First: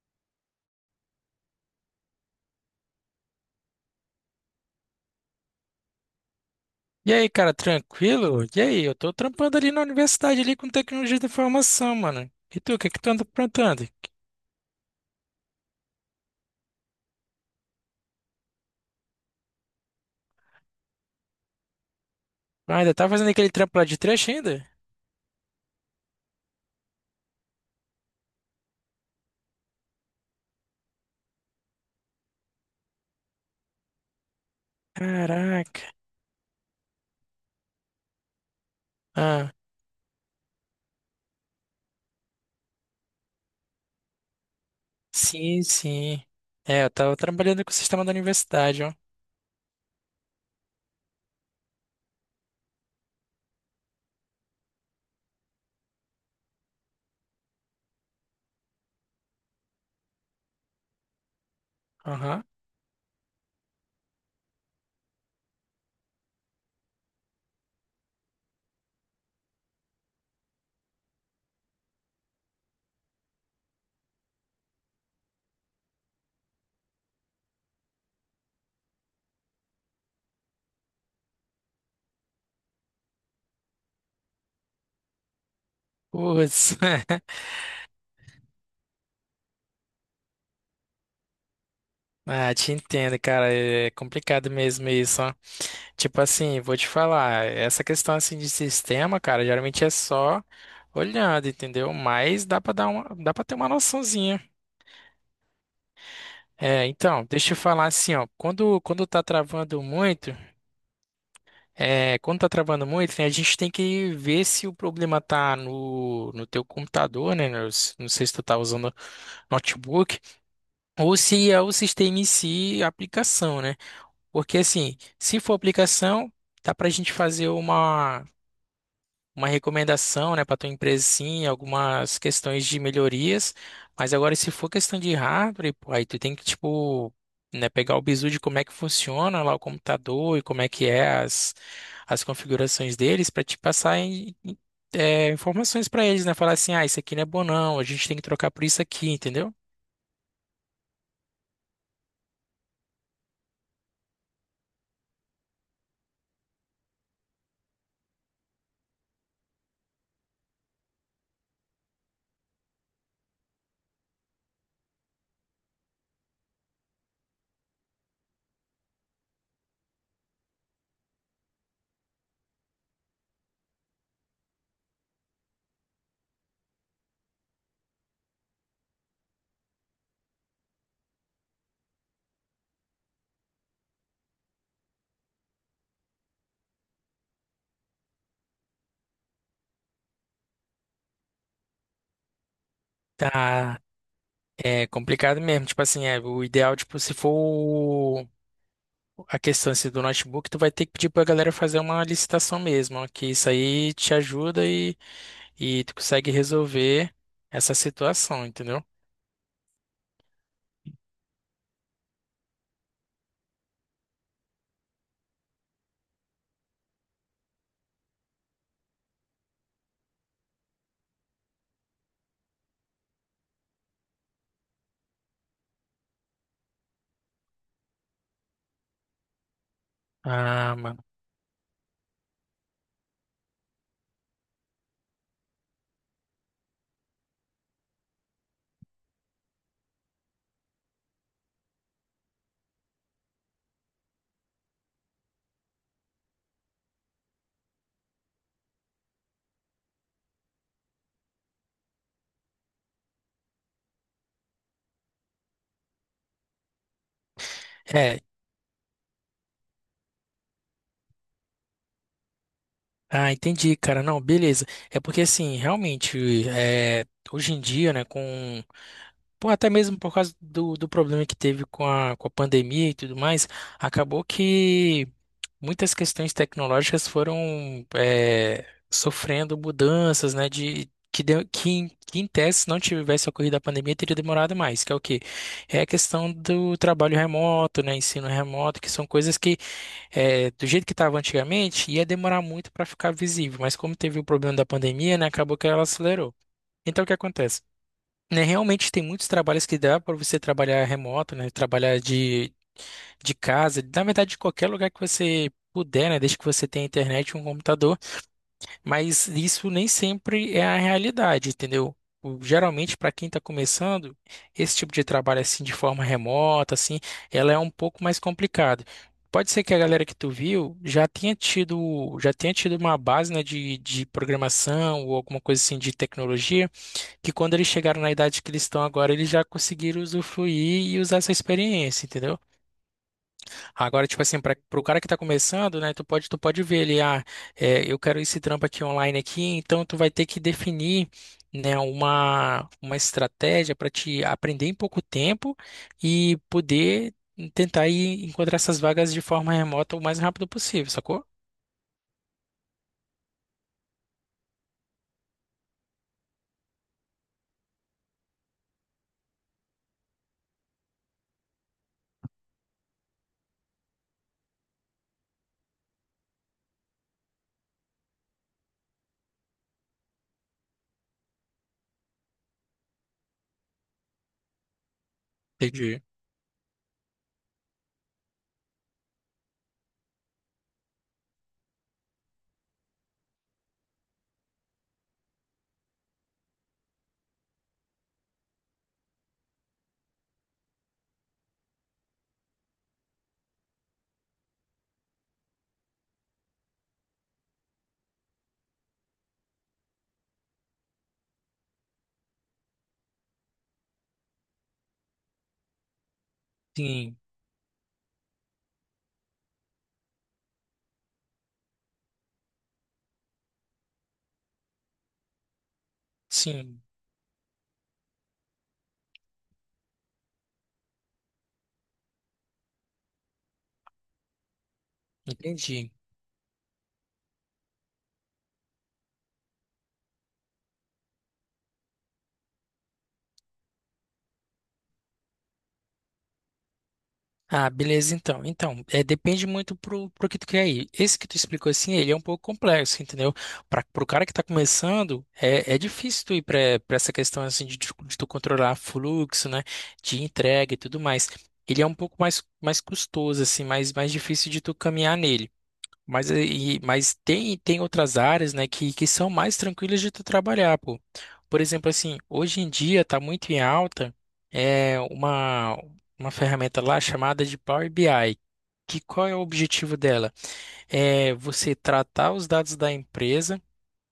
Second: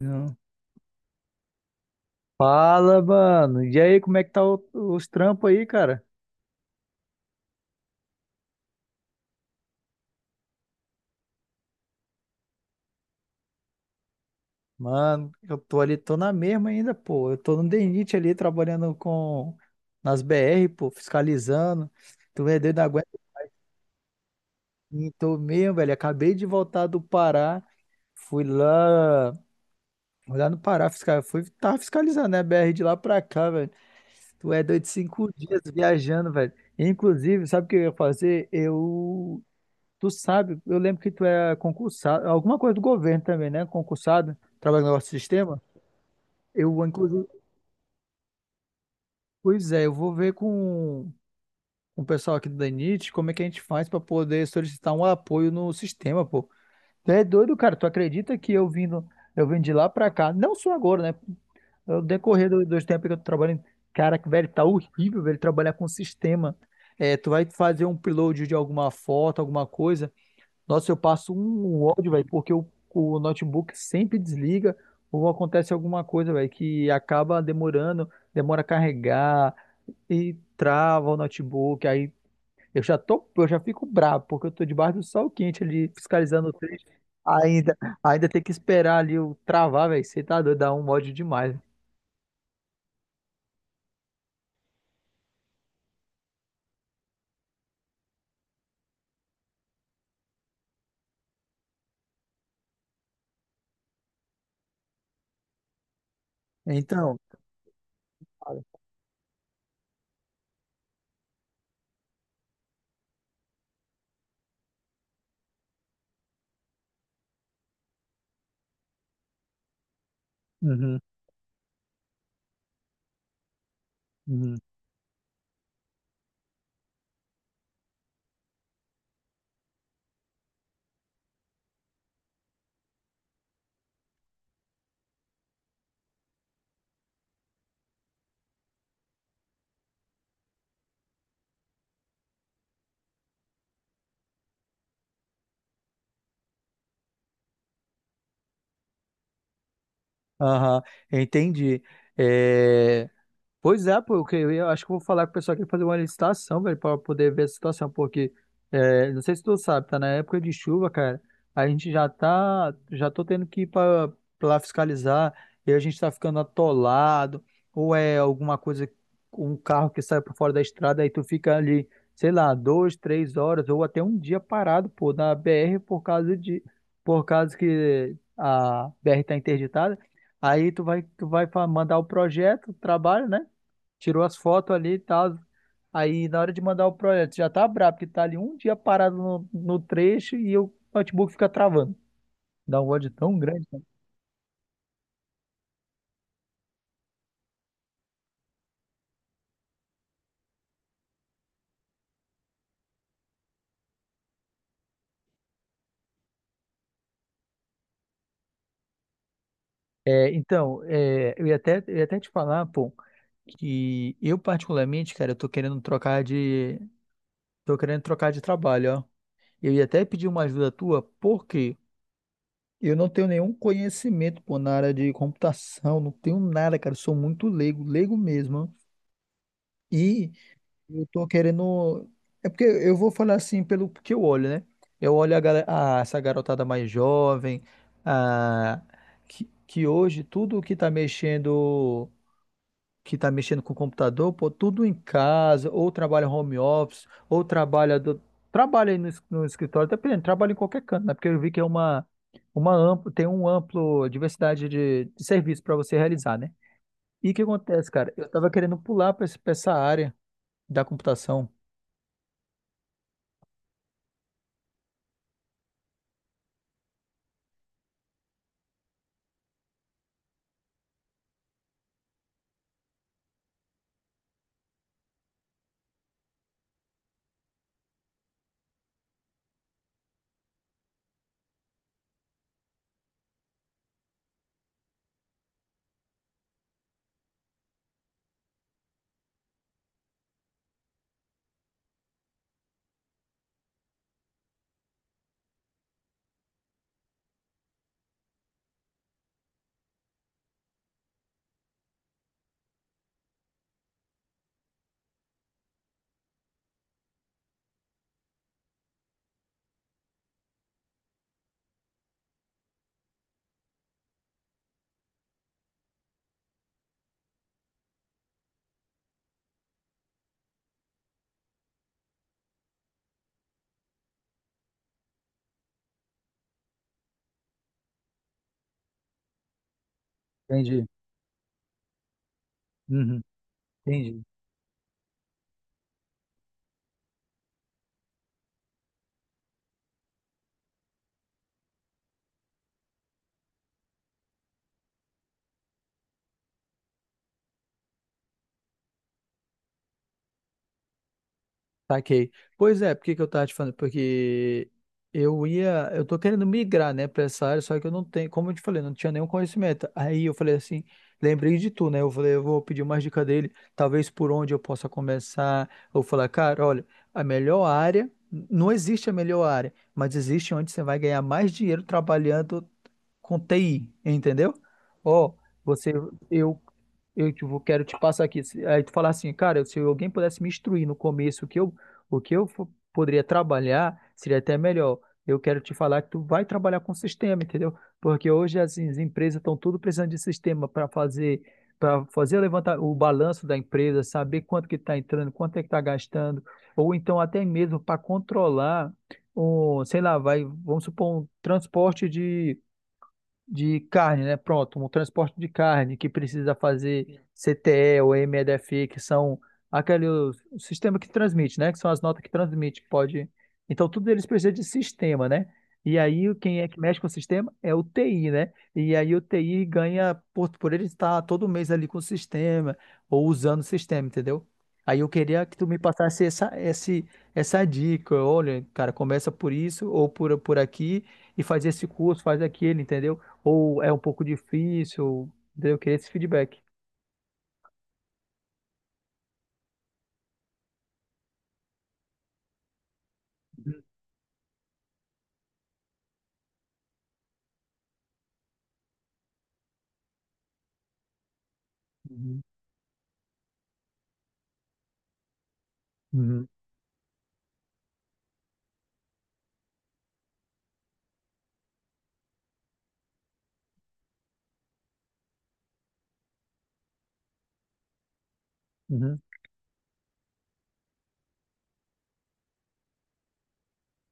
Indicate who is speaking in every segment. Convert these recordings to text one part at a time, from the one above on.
Speaker 1: Não. Fala, mano. E aí, como é que tá os trampos aí, cara?
Speaker 2: E aí, cara, tranquilo? E aí, eu tô trampando ali na universidade ali com tecnologia da informação, mano. E tu, o que que tu anda aprontando?
Speaker 1: Mano, eu tô ali, tô na mesma ainda, pô. Eu tô no DENIT ali, trabalhando com... nas BR, pô, fiscalizando. Tu é doido,
Speaker 2: Ah,
Speaker 1: não
Speaker 2: ainda
Speaker 1: aguenta.
Speaker 2: tá fazendo aquele trampo lá de trecho ainda?
Speaker 1: E tô mesmo, velho. Acabei de voltar do Pará. Fui lá... Fui lá no Pará, Fui... Tava fiscalizando, né? BR de lá pra cá, velho. Tu é doido, cinco dias
Speaker 2: Caraca.
Speaker 1: viajando, velho. Inclusive, sabe o que eu ia fazer? Eu...
Speaker 2: Ah,
Speaker 1: Tu sabe, eu lembro que tu é concursado, alguma coisa do governo também, né? Concursado, trabalha no nosso sistema.
Speaker 2: sim, sim. É,
Speaker 1: Eu,
Speaker 2: eu tava
Speaker 1: inclusive,
Speaker 2: trabalhando com o sistema da universidade, ó.
Speaker 1: pois é, eu vou ver com o pessoal aqui do DENIT como é que a gente faz para poder solicitar um apoio no sistema, pô. Tu é doido, cara. Tu acredita que eu vindo, eu vim de lá para cá, não só agora, né? No
Speaker 2: Aham.
Speaker 1: decorrer dos tempos que eu tô trabalhando, cara, que velho, tá horrível, velho, trabalhar com sistema. É, tu vai fazer um upload de alguma foto, alguma coisa. Nossa, eu passo um ódio, velho, porque o notebook sempre desliga ou acontece alguma coisa, velho, que acaba demorando, demora a carregar e trava o notebook. Aí eu já fico bravo, porque eu tô debaixo do sol quente ali, fiscalizando o
Speaker 2: Putz.
Speaker 1: trecho. Ainda, ainda tem que esperar ali o travar, velho. Você tá doido, dá um ódio demais.
Speaker 2: Ah, te entendo, cara. É complicado mesmo isso, ó. Tipo assim, vou te falar, essa questão assim de sistema, cara, geralmente é só olhando, entendeu? Mas dá pra dar uma, dá para ter uma noçãozinha. É,
Speaker 1: Então,
Speaker 2: então, deixa eu falar assim, ó, quando tá travando muito, quando tá travando muito, né, a gente tem que ver se o problema tá no teu computador, né, não sei se tu tá usando notebook,
Speaker 1: uhum,
Speaker 2: ou se é o sistema em si, a aplicação, né, porque
Speaker 1: uhum,
Speaker 2: assim, se for aplicação, dá pra gente fazer uma recomendação, né, para tua empresa, sim, algumas questões de melhorias. Mas agora, se for questão de hardware, pô, aí tu tem que, tipo, né, pegar o bizu de como é que funciona lá o computador e como é que é as configurações deles para te passar informações para eles, né? Falar assim, ah, isso aqui não é bom não, a gente tem que trocar por isso aqui, entendeu?
Speaker 1: aham, entendi. É, pois é, pô, eu acho que eu vou falar com o pessoal aqui fazer uma licitação, velho, para poder ver a situação, porque é, não sei se tu sabe, tá na época de chuva, cara. A gente já tá, já tô tendo que ir para lá fiscalizar e a gente tá ficando atolado, ou é alguma coisa, um carro que sai por fora da estrada, aí tu fica ali, sei lá, duas, três horas ou até um dia parado, pô, na BR por causa de, por causa que a BR tá interditada. Aí tu vai, mandar o projeto, o trabalho, né? Tirou as fotos ali e tal. Aí na hora de mandar o projeto, já tá brabo, porque tá ali um dia parado no trecho e o notebook fica travando. Dá um ódio tão grande,
Speaker 2: Tá.
Speaker 1: cara.
Speaker 2: É complicado mesmo, tipo assim, é, o ideal, tipo, se for o- a questão assim, do notebook, tu vai ter que pedir pra galera fazer uma licitação mesmo, ó, que isso aí te ajuda e tu consegue resolver essa situação, entendeu?
Speaker 1: É, então, é, eu ia até te falar, pô, que eu particularmente, cara, eu tô querendo trocar de, tô querendo trocar de trabalho, ó. Eu ia até pedir uma ajuda tua, porque eu não tenho nenhum conhecimento, pô, na área de computação, não tenho nada, cara, eu sou muito leigo, leigo mesmo, ó. E
Speaker 2: Ah, mano.
Speaker 1: eu tô querendo. É porque eu vou falar assim pelo que eu olho, né? Eu olho a, essa garotada mais jovem, a... que hoje tudo que tá mexendo com o computador, pô, tudo em casa, ou trabalha home office, ou trabalha do... trabalha aí no escritório, dependendo, trabalha em qualquer canto, né? Porque eu vi que é uma, tem um amplo diversidade de serviço para você realizar, né? E o que acontece, cara?
Speaker 2: É,
Speaker 1: Eu tava querendo pular para essa área da computação.
Speaker 2: ah, entendi, cara. Não, beleza. É porque assim, realmente, é, hoje em dia, né, com. Pô, até mesmo por causa do problema que teve com com a pandemia e tudo mais, acabou que. Muitas questões tecnológicas foram sofrendo mudanças, né, de que, deu- que em tese, se não tivesse ocorrido a pandemia, teria demorado mais, que é o quê? É a questão do trabalho remoto, né, ensino remoto, que são coisas que, do jeito que estava antigamente, ia demorar muito para ficar visível, mas como teve o problema da pandemia, né, acabou que ela acelerou. Então, o que acontece? Né, realmente tem muitos trabalhos que dá para você trabalhar remoto, né, trabalhar de casa, na verdade, de qualquer lugar que você puder, né? Desde que você tenha internet e um computador, mas isso nem sempre é a realidade, entendeu? Geralmente, para quem está começando, esse tipo de trabalho assim de forma remota, assim, ela é um pouco mais complicado. Pode ser que a galera que tu viu já tenha tido uma base, né, de programação ou alguma coisa assim de tecnologia, que quando eles chegaram na idade que eles estão agora, eles já conseguiram
Speaker 1: Entendi.
Speaker 2: usufruir e usar essa experiência, entendeu?
Speaker 1: Uhum,
Speaker 2: Agora,
Speaker 1: entendi.
Speaker 2: tipo assim, para o cara que tá começando, né, tu pode ver ele, ah, é, eu quero esse trampo aqui online aqui, então tu vai ter que definir, né, uma estratégia para te aprender em pouco tempo e poder tentar ir encontrar essas vagas de forma remota o mais rápido possível, sacou?
Speaker 1: Saquei. Pois é, por que que eu tava te falando? Porque eu tô querendo migrar, né, pra essa área, só que eu não tenho, como eu te falei, não tinha nenhum conhecimento. Aí eu falei assim, lembrei de tu, né? Eu falei, eu vou pedir uma dica dele, talvez por onde eu possa começar. Eu falar, cara, olha, a melhor área, não existe a melhor área, mas existe onde você vai ganhar mais dinheiro trabalhando com TI, entendeu? Ó, você,
Speaker 2: Entendi.
Speaker 1: eu, quero te passar aqui. Se- aí tu falar assim, cara, se alguém pudesse me instruir no começo o que eu, poderia trabalhar, seria até melhor. Eu quero te falar que tu vai trabalhar com sistema, entendeu? Porque hoje as empresas estão tudo precisando de sistema para fazer levantar o balanço da empresa, saber quanto que está entrando, quanto é que está gastando, ou então até mesmo para controlar um, sei lá, vai, vamos supor, um transporte de carne, né? Pronto, um transporte de carne que precisa
Speaker 2: Sim,
Speaker 1: fazer CTE ou MEDFI, que são aquele o sistema que transmite, né? Que são as notas que transmite, que pode. Então, tudo eles precisa de sistema, né? E aí, quem é que
Speaker 2: sim,
Speaker 1: mexe com o sistema é o TI, né? E aí, o TI ganha por ele estar todo mês ali com o sistema ou usando o sistema, entendeu? Aí eu queria que tu me
Speaker 2: entendi.
Speaker 1: passasse essa dica. Olha, cara, começa por isso ou por aqui e faz esse curso, faz aquele, entendeu? Ou é um pouco difícil? Daí eu queria esse feedback.
Speaker 2: Ah, beleza, então. Então, é, depende muito pro que tu quer ir. Esse que tu explicou assim, ele é um pouco complexo, entendeu? Para Pro cara que tá começando, é difícil tu ir para essa questão assim de tu controlar fluxo, né? De entrega e tudo mais. Ele é um pouco
Speaker 1: Uhum,
Speaker 2: mais, mais custoso, assim, mais, mais difícil de tu caminhar nele. Mas,
Speaker 1: uhum,
Speaker 2: mas tem, tem outras áreas, né, que são mais tranquilas de tu trabalhar, pô. Por exemplo, assim, hoje em dia tá muito em alta é uma ferramenta lá chamada de Power BI. Que
Speaker 1: uhum,
Speaker 2: qual é o objetivo dela? É você tratar os dados da empresa,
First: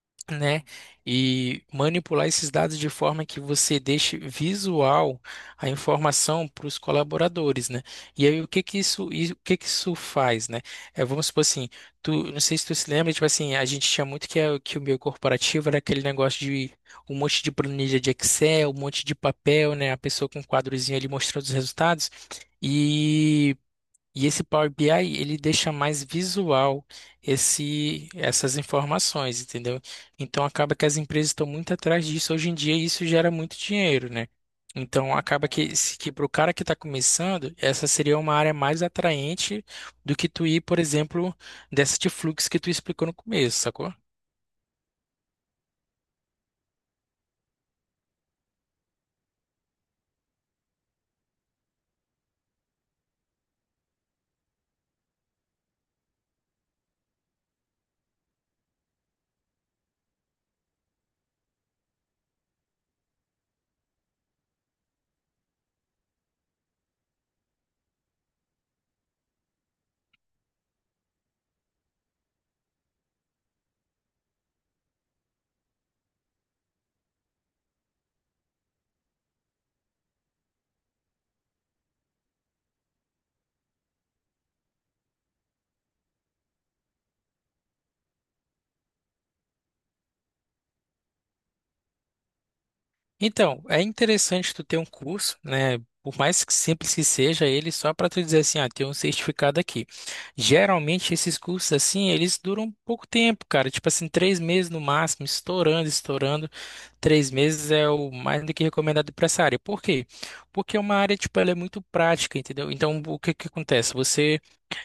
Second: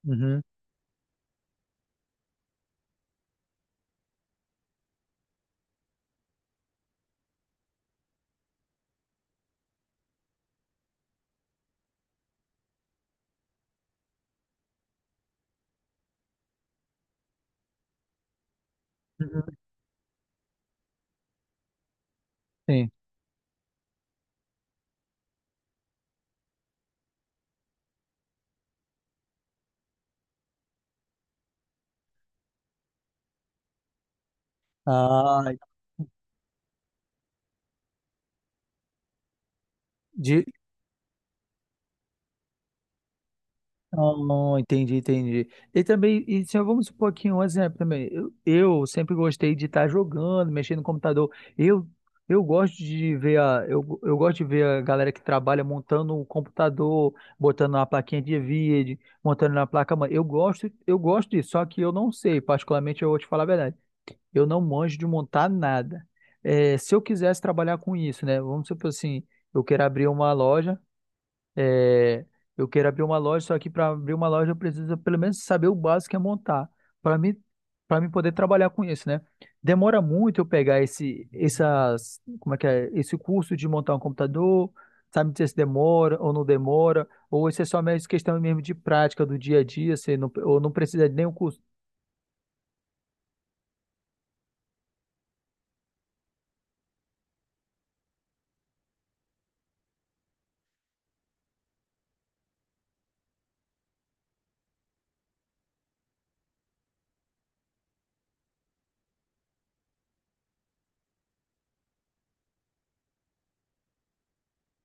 Speaker 1: uhum,
Speaker 2: né? E manipular esses dados de forma que você deixe visual a informação para os colaboradores, né? E aí o que que isso faz, né? É, vamos supor assim, tu, não sei se tu se lembra, tipo assim, a gente tinha muito que, que o meio corporativo era aquele negócio de um monte de planilha de Excel, um monte de
Speaker 1: uhum,
Speaker 2: papel, né? A pessoa com um quadrozinho ali mostrando os resultados.
Speaker 1: sim.
Speaker 2: E esse Power BI, ele deixa mais visual essas informações, entendeu? Então acaba que as empresas estão muito atrás disso, hoje em dia isso gera muito dinheiro, né? Então
Speaker 1: Ah,
Speaker 2: acaba que, que para o cara que está começando, essa seria uma área mais atraente do que
Speaker 1: de...
Speaker 2: tu ir, por exemplo, dessa de fluxo que tu explicou no começo, sacou?
Speaker 1: ah, entendi, entendi. E também, e se eu- vamos supor aqui um exemplo também. Eu sempre gostei de estar jogando, mexendo no computador. Eu, eu gosto de ver a, eu gosto de ver a galera que trabalha montando o computador, botando na plaquinha de vídeo, montando na placa mãe. Eu gosto disso, só que eu não sei, particularmente eu vou te falar a verdade. Eu não manjo de montar nada. É, se eu quisesse trabalhar com isso, né? Vamos supor assim, eu quero abrir uma loja, é, eu quero abrir uma loja, só que para abrir uma loja eu preciso pelo menos saber o básico que é montar, para mim, para mim poder trabalhar com isso, né? Demora muito eu pegar como é que é, esse curso de montar um computador, sabe dizer se demora ou não demora, ou isso é só mais questão mesmo de prática do dia a dia, você não, ou não precisa de nenhum curso.
Speaker 2: Então, é interessante tu ter um curso, né? Por mais que simples que seja ele, só para tu dizer assim, ah, tem um certificado aqui. Geralmente esses cursos assim, eles duram pouco tempo, cara. Tipo assim, 3 meses no máximo, estourando, estourando. 3 meses é o mais do que recomendado para essa área. Por quê? Porque é uma área, tipo, ela é muito prática, entendeu? Então, o que que acontece? Você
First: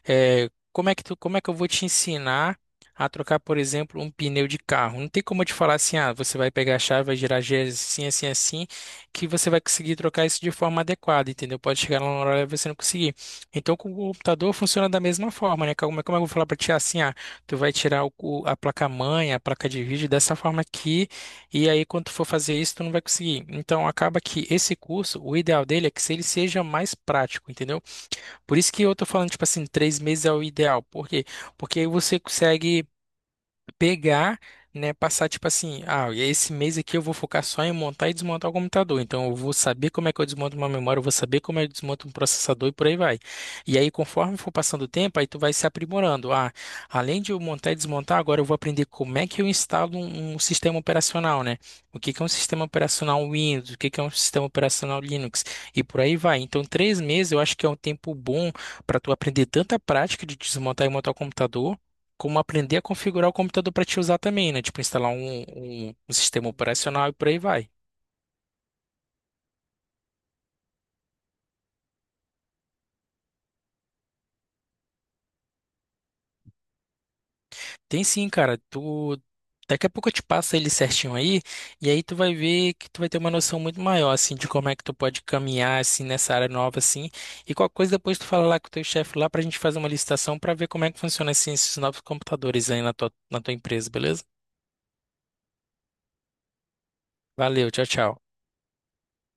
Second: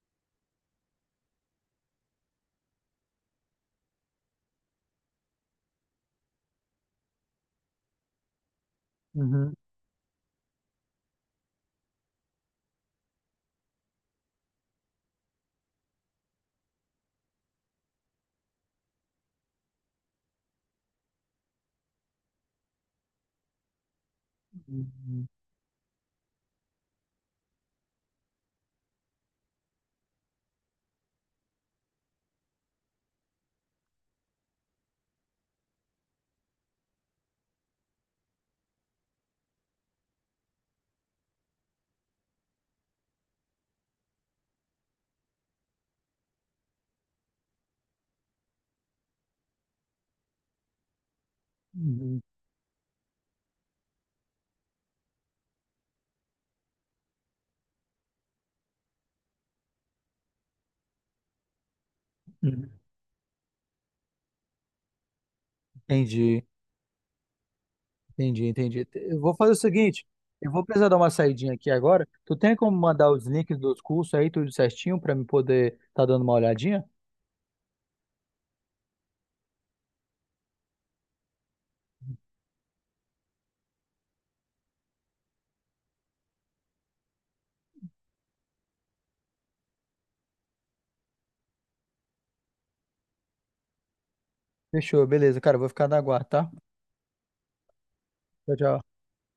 Speaker 2: é, como é que eu vou te ensinar a trocar, por exemplo, um pneu de carro? Não tem como eu te falar assim, ah, você vai pegar a chave, vai girar a gears assim, assim, assim, que você
Speaker 1: Uhum,
Speaker 2: vai conseguir trocar isso de forma adequada, entendeu? Pode chegar lá na hora e você não conseguir. Então, com o computador funciona da mesma forma, né? Como é que eu vou falar pra ti? Ah, assim, ah, tu vai tirar a placa-mãe, a placa de vídeo dessa forma aqui, e aí quando tu for fazer isso, tu não vai conseguir. Então, acaba que esse curso,
Speaker 1: uhum,
Speaker 2: o ideal dele é que se ele seja mais prático, entendeu? Por isso que eu tô falando, tipo assim, três meses é o ideal. Por quê? Porque aí você consegue pegar, né, passar tipo assim, ah, e esse mês aqui eu vou focar só em montar e desmontar o computador. Então eu vou saber como é que eu desmonto uma memória, eu vou saber como é que eu desmonto um processador e por aí vai. E aí conforme for passando o tempo, aí tu vai se aprimorando. Ah, além de eu montar e desmontar, agora eu vou aprender como é que eu instalo um sistema operacional, né? O que
Speaker 1: uhum,
Speaker 2: que é um sistema operacional Windows, o que que é um sistema operacional Linux e por aí vai. Então 3 meses eu acho que é um tempo bom para tu aprender tanta prática de desmontar e montar o computador como
Speaker 1: uhum.
Speaker 2: aprender a configurar o computador para te usar também, né? Tipo, instalar um
Speaker 1: Entendi,
Speaker 2: sistema operacional e por aí vai.
Speaker 1: entendi, entendi. Eu vou fazer o seguinte, eu vou precisar dar uma saidinha aqui agora. Tu tem como mandar os links dos cursos aí, tudo certinho, pra me poder tá dando uma olhadinha?
Speaker 2: Tem sim, cara. Tu daqui a pouco eu te passo ele certinho aí, e aí tu vai ver que tu vai ter uma noção muito maior assim de como é que tu pode caminhar assim nessa área nova assim. E qualquer coisa depois tu fala lá com o teu chefe lá pra gente fazer uma licitação pra ver como é que funciona assim, esses novos computadores aí na na tua empresa, beleza?
Speaker 1: Fechou, beleza, cara, eu vou ficar na guarda, tá?
Speaker 2: Valeu, tchau, tchau.
Speaker 1: Tchau, tchau.